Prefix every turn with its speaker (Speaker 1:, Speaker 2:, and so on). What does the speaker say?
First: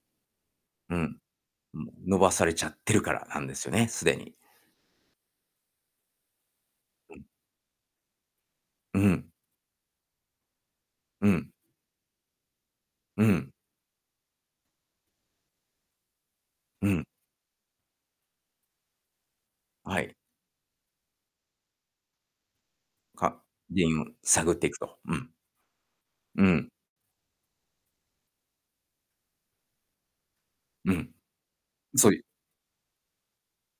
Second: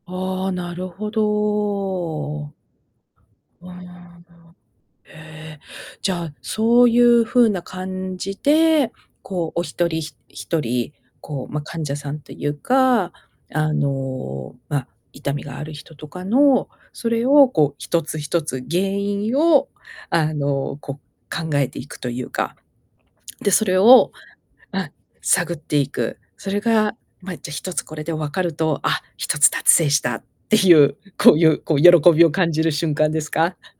Speaker 1: ああ、なる
Speaker 2: う
Speaker 1: ほ
Speaker 2: ん。うん、伸ばさ
Speaker 1: ど。
Speaker 2: れちゃってるからなんです
Speaker 1: うー
Speaker 2: よね、すで
Speaker 1: ん。
Speaker 2: に。
Speaker 1: へ。じゃあ、そうい
Speaker 2: うん。
Speaker 1: う風な感じで、
Speaker 2: うん。
Speaker 1: こう、お一人、ひ一人、
Speaker 2: う
Speaker 1: こ
Speaker 2: ん。
Speaker 1: う、ま、患者さんというか、
Speaker 2: うん。
Speaker 1: あの、ま、痛みがある人とかの、
Speaker 2: うん。
Speaker 1: それを、こう、一つ一つ原因を、
Speaker 2: はい。
Speaker 1: あの、こう、考えていくというか。
Speaker 2: か、
Speaker 1: で、それ
Speaker 2: 原因を
Speaker 1: を、
Speaker 2: 探っていく
Speaker 1: あ、
Speaker 2: と。うん。
Speaker 1: 探っていく。
Speaker 2: う
Speaker 1: それ
Speaker 2: ん。
Speaker 1: が、ま、じゃ、一つこれでわかると、あ、一つ達成したってい
Speaker 2: う
Speaker 1: う、
Speaker 2: ん。
Speaker 1: こういう、こう、喜
Speaker 2: そゆ
Speaker 1: びを感じる瞬間ですか？